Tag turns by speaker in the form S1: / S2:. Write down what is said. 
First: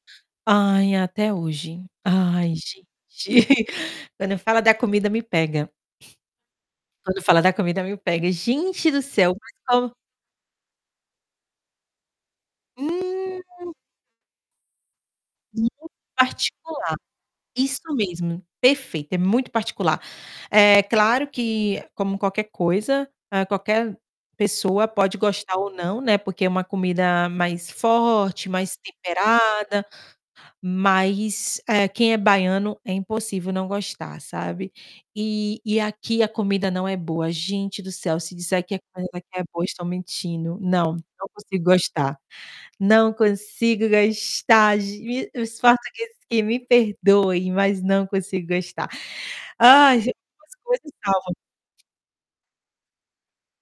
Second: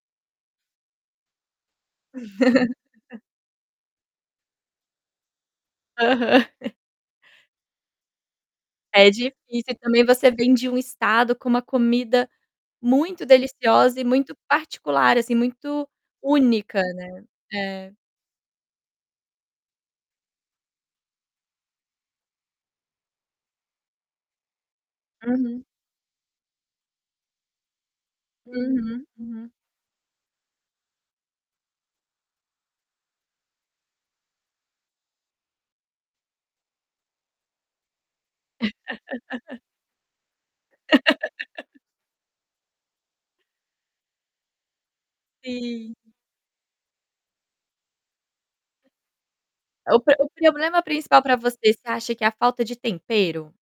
S1: Ai, até hoje, ai gente, quando fala da comida me pega.
S2: Aham.
S1: Quando fala da comida me pega, gente do
S2: É difícil
S1: céu, mas
S2: e
S1: como
S2: também, você vem de um estado com uma comida muito
S1: Hum.
S2: deliciosa e muito particular assim, muito
S1: Muito
S2: única,
S1: particular,
S2: né.
S1: isso
S2: É.
S1: mesmo, perfeito, é muito particular. É claro que, como qualquer coisa, qualquer pessoa pode gostar
S2: Uhum.
S1: ou não, né, porque é uma comida mais forte, mais
S2: Uhum, uhum.
S1: temperada, mas, eh, quem é baiano é impossível não gostar, sabe, e e aqui a comida não é boa, gente do céu, se disser que a comida aqui é boa, estão mentindo, não, não consigo gostar, não consigo gostar, ge os
S2: Sim.
S1: portugueses aqui me perdoem, mas não consigo gostar.
S2: É
S1: Ai,
S2: o po o
S1: algumas
S2: problema
S1: coisas
S2: principal
S1: salvam
S2: para você, você acha que é a falta de tempero?